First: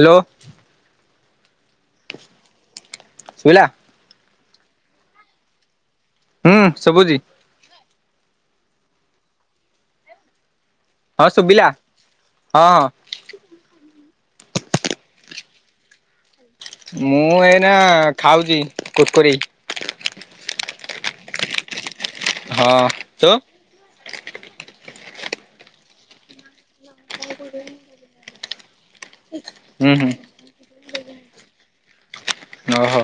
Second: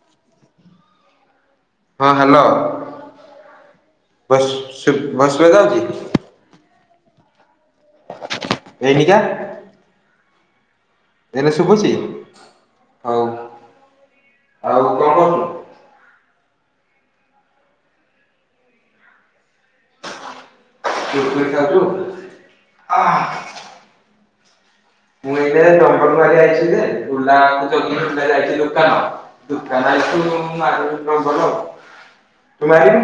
Hello. ହଁ hello. ଶୁଇଲା। ବସ୍ ଶ ବସ୍ଵେଦା ଯାଉଚି। ହୁଁ ସବୁଛି। ଏଇନକା। ହଁ ଏନେ ଶୁଭିଲା ଶୁଭୁଛି ହଁ ହଁ ହଉ ଆଉ କଣ କରଛୁ? ମୁଁ ଏଇନା ଖାଉଛି କୁରକୁରି। [unintelligible] ହଁ ତ ମୁଁ ଏଇ ଡଙ୍ଗର ମାର ଆଇଛି। ହୁଁ ହୁଁ ଓହୋ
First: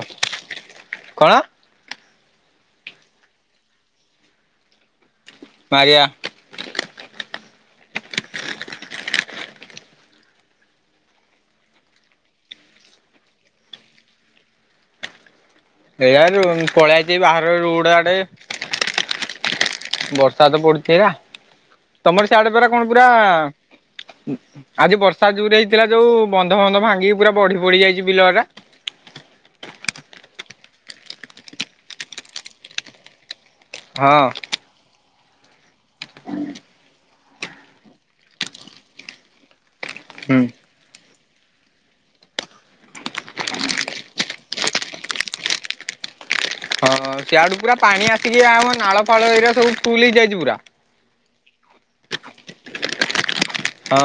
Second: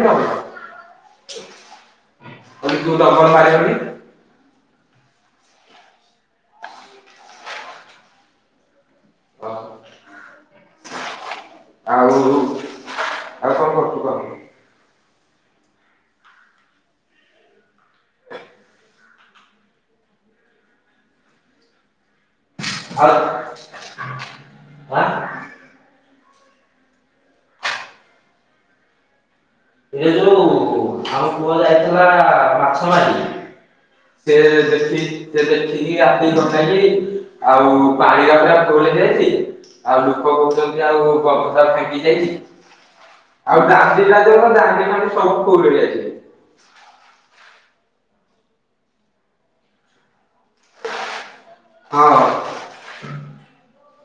କଣ [unintelligible] ଦବ। [unintelligible] ମାରିଆ। ହଁ। ଆଉ ଆଉ କଣ କରଛୁ କ? ଏଇଟା ପଳଆଚ ବାହର ରୁଡ଼ ଆଡେ। ବର୍ଷା ତ ପଡୁଥିଲା ତମର ସିଆଡେ ପରା କଣ ପୁରା ଆଉ ହୁଁ। ଆଜି ଆଁ ବର୍ଷା ଯୁରେ ହେଇଥିଲା ଯୋଉ ବନ୍ଧ ବନ୍ଧ ଭାଙ୍ଗିକି ପୁରା ବଢି ବଢି ଯାଇଛି ବିଲ ଟା। ଏ ଯୋଉ ଆମ ପୁଅ ଯାଇଥିଲା ମାଛ ମାରି। ହଁ ସେ ଦେଖିଚି। ଦେଖିକି ରାତି କଟେଇଲି ଆଉ ପାଳଆ ଫୁଲ ହେଇଯାଇଛି। ଆଉ ଲୋକ ହୁଁ କହୁଛନ୍ତି ଆଉ ଗବସା ଫାଙ୍ଗି ଯାଇଛି। [unintelligible] ଆ ତତେ ସବୁ କଉଛନ୍ତି। [unintelligible] ହଁ ସିଆଡୁ ପୁରା ପାଣି ଆସିକି ଆ ନାଳ ଫାଳ ଏଇରା ସବୁ ଫୁଲ ହେଇଯାଇଛି ପୁରା। ହଁ। ହଁ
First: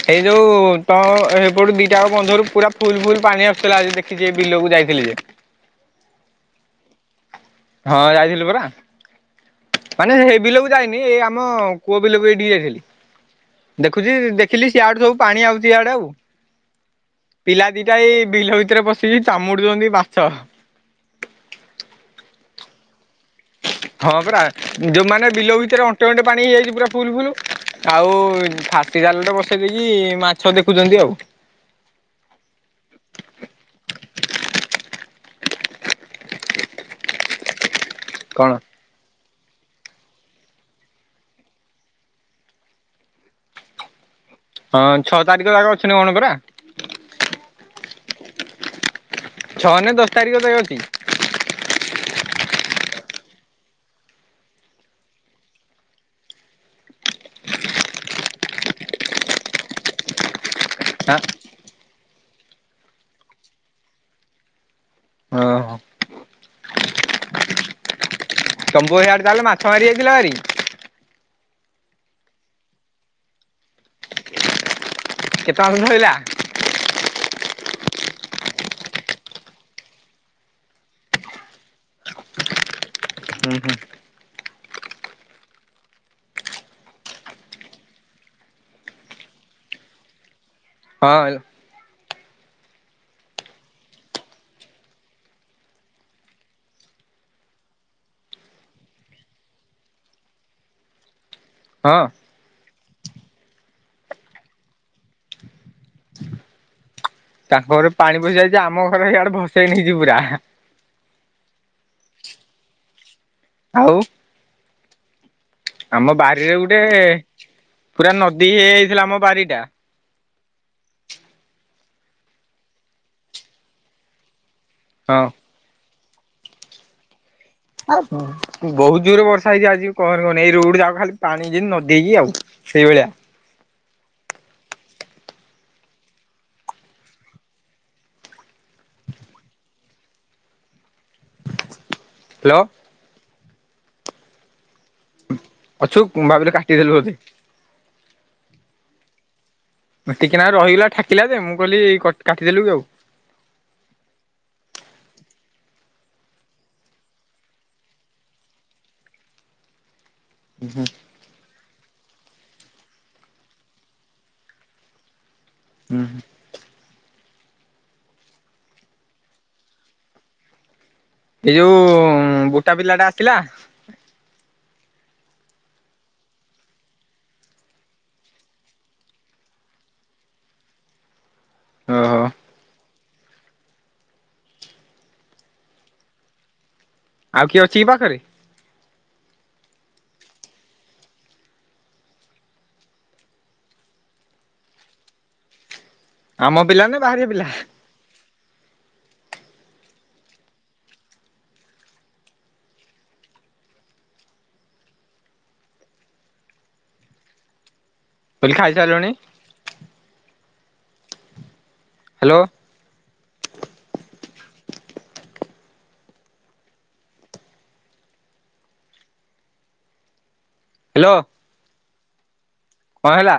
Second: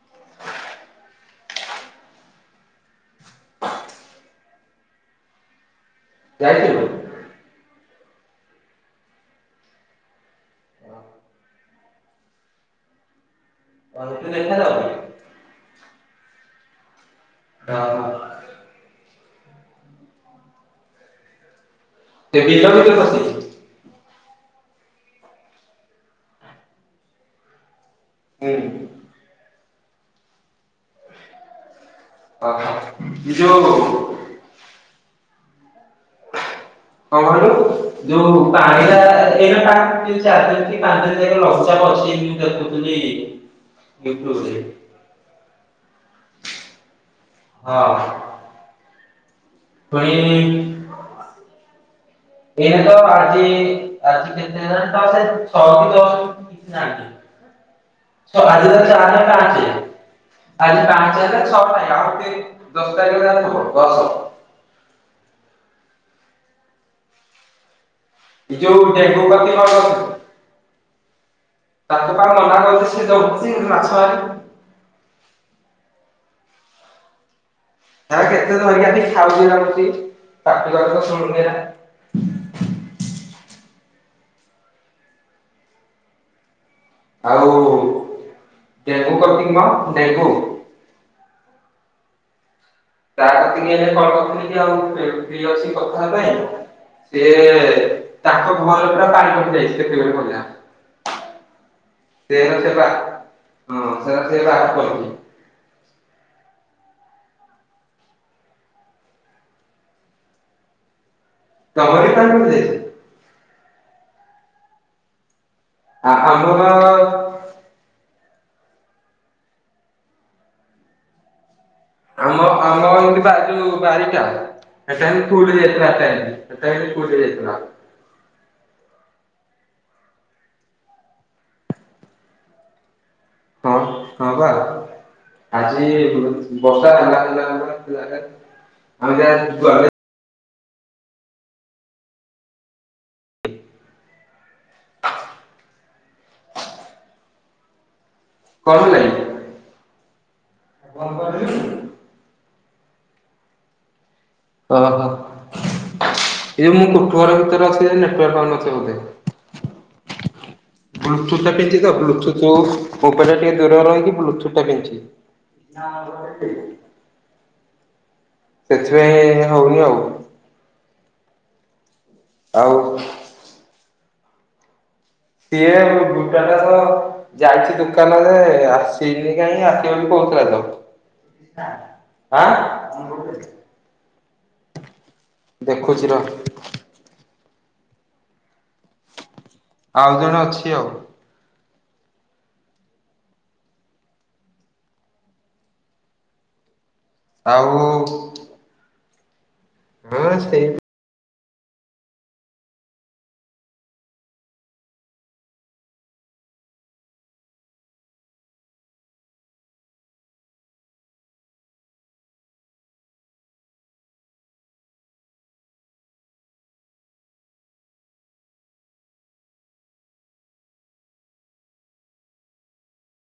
ସେଇ ଯୋଉ ତ ସେପଟୁ ଦିଟା ଆଙ୍କ ବନ୍ଧରୁ ପୁରା ଫୁଲ ଫୁଲ ପାଣି ଆସୁଥିଲା ଆଜି। ଆଖିଛି ବିଲକୁ ଯାଇଥିଲି ଯେ। ଯାଇଥିଲୁ। ହଁ ଯାଇଥିଲି ପରା। ମାନେ ସେ ବିଲକୁ ଯାଇନି ଏଇ ଆମ କୂଅ ବିଲକୁ ଏଇ ଟିକେ ଯାଇଥିଲି। ଦେଖୁଛି ତୁ ଦେଖିଲି ଦେଖାଯାଉନି? ସିଆଡେ ସବୁ ପାଣି ଆଉଛି ଇଆଡେ ଆଉ। ପିଲା ଦିଟା ଏଇ ବିଲ ଭିତରେ ପଶିଛି ଚାମୁଡୁଛନ୍ତି ମାଛ। ସେ ବିଲ କେତେ ବସିଛି? ହଁପରା, ଯୋଉ ମାନେ ବିଲ ଭିତରେ ଅଣ୍ଟେ ଅଣ୍ଟେ ପାଣି ହେଇଯାଇଛି ପୁରା ଫୁଲ ଫୁଲ। ଆଉ ଫାସୀ ଜାଲଟରେ ବସେଇ ଦେଇକି ମାଛ ଦେଖୁଛନ୍ତି ଆଉ। ହଁ। [unintelligible] ନିଜକୁ। କଣ ଯଉ ପାଣି ଟା ଏଇନା ପା। ଆଁ ଚାର ଟା କି ପାଞ୍ଚ ଟା ଜାଗା ରେ ଲସା ପଶି ଯାଇଛି ମୁଁ ଦେଖୁଥିଲି ଏଇପଟୁ ବୋଧେ। ହଁ ଛଅ ତାରିଖ ଜାକ ଅଛନ୍ତି କଣ ପରା। ହଁ। ଛଅ ନା ପୁଣି ଦଶ ତାରିଖ ଯାଏଁ ଅଛି? ଏଇନେ ତ ଆଜି ଆଜି କେତେ ହେଲାଣି ତ ସେଇ ଛ କି ଦଶ ମୁଁ ଠିକ୍ ସେ ଜାଣିନି। ଛ ଆଜି ଧର ଚାରି ପାଞ୍ଚ ଆଜି ହଁ ପାଞ୍ଚ ହେଲେ ଛ ନାଇ ଆଉ ଟିକେ ଦଶ ତାରିଖ ଯାଏଁ ରହିଥିବ ଦସ। ଓହୋ। ଏ ଯୋଉ ତମ୍ବୁ ଡେଙ୍ଗୁ ହିଆଡେ ତାହେଲେ ମାଛ ମାରି ପ୍ରତି ଯାଇଥିଲା ହେରି। ତାକୁ ପା ମୁଁ ମନା କରିଛି ସେ ଯାଉଚି ମାଛ ଆ କେତେ ମାଛ ଧରିଲା? ହେ କେତେ ଧରିଲା ସେଠି ଖାଉଛି ତାର ବସି ତାକୁ କହିଲେ ତ ଶୁଣୁନି ନା। ହୁଁ ହୁଁ। ଆଉ ଡେଗୁ କତିକ କଣ ଡେଗୁ। ହଁ ତା କତିକି ଏଇନେ କଲ୍ କରିଥିଲି କି ଆଉ ଫ୍ରି ଫ୍ରି ଅଛି କଥା ହବା ପାଇଁ। ସିଏ ତାଙ୍କ ଘରେ ପୁରା ପାଣି ପଶି ଯାଇଛି ଦେଖିବୁ। [unintelligible] ହଁ। ସେୟା ସେ ବା ହଁ ସେ ସେବା ଆକୁ କରୁଚି। ତାଙ୍କ ଘରେ ପାଣି ପଶି ଯାଇଛି ଆମ ଘର ଇଆଡେ ଭସେଇ ନେଇଛି ପୁରା। ତମରି ବି ପାଣି ପଶି ଯାଇଛି। ଆଉ। ଆମ ବାରିରେ ଆମର ଗୋଟେ ପୁରା ନଦୀ ହେଇଯାଇଥିଲା ଆମ ବାରିଟା। ଆମ ଆମ ର ଯଉଠି ବା ଯଉ ବାରିଟା ସେଟା ହଁ। ସେମିତି ଫୁଲ ହେଇଯାଇଥିଲା। [unintelligible] ସେଟା ସେମିତି ଫୁଲ ହେଇଯାଇଥିଲା। ଆଉ ବହୁତ ଜୋରରେ ବର୍ଷା ହେଇଛି ଆଜି କହନି କହନି ଏଇ ରୋଡ ଯାକ ଖାଲି ପାଣି ଯେ ନଦୀ କି ଆଉ। ସେଇଭଳିଆ। ହଁ ହଁ ପା। ଆଜି ବର୍ଷା ହେଲା [unintelligible] ହେଲା କାର ଆମେ [unintelligible] ହାଲୋ। ଅଛୁ ମୁଁ ଭାବିଲି କାଟି ଦେଲୁ ବୋଧେ। କଣ ହେଲ କି? ଟିକେ ନାଗୁ ରହିଲା ଠାକିଲା ଯେ କି? ମୁଁ କହିଲି କ-କାଟିଦେଲୁ କି ଆଉ। ଓହୋ। ଇଏ ମୁଁ କୋଠଘର ଭିତରେ ବସିଚି [unintelligible] ନେଟୱାର୍କ ପାଉନଥିବ ବୋଧେ। ଉଁ ହୁଁ। ବ୍ଲୁଟୁଥ ଟା ପିନ୍ଧିଚି ତ ବ୍ଲୁଚୁଥ ଉପରେ ଟିକେ ଦୂରରେ ରହିକି ବ୍ଲୁଟୁଥ୍ ଟା ପିନ୍ଧିଚି। ନା ଭାଇ। ସେଥିପାଇଁ ହଉନି ଆଉ। ଏ ଯଉଁ ଆଉ ବୁଟା ପିଲାଟା ଆସିଲା। ସିଏ ବୁ-ବୁଟା ଟା ସହ। ଯାଇଛି ଦୋକାନ ରେ ଆସିନି କାହିଁ ଆସିବ ବୋଲି କହୁଥିଲା ତ। ଓହୋ ଆଁ। ଦେଖୁଛି ରହ୍। ଆଉ କିଏ ଅଛି କି ପାଖରେ? ଆଉ ଜଣେ ଅଛି ଆଉ। ଆମ ପିଲା ନା ବାହାରିଆ ପିଲା? ଆଉ। ହଁ ସେ। କାଇଲି ଖାଇସାରଲୁଣି? ହ୍ୟାଲୋ। ହ୍ୟାଲୋ। କଣ ହେଲା?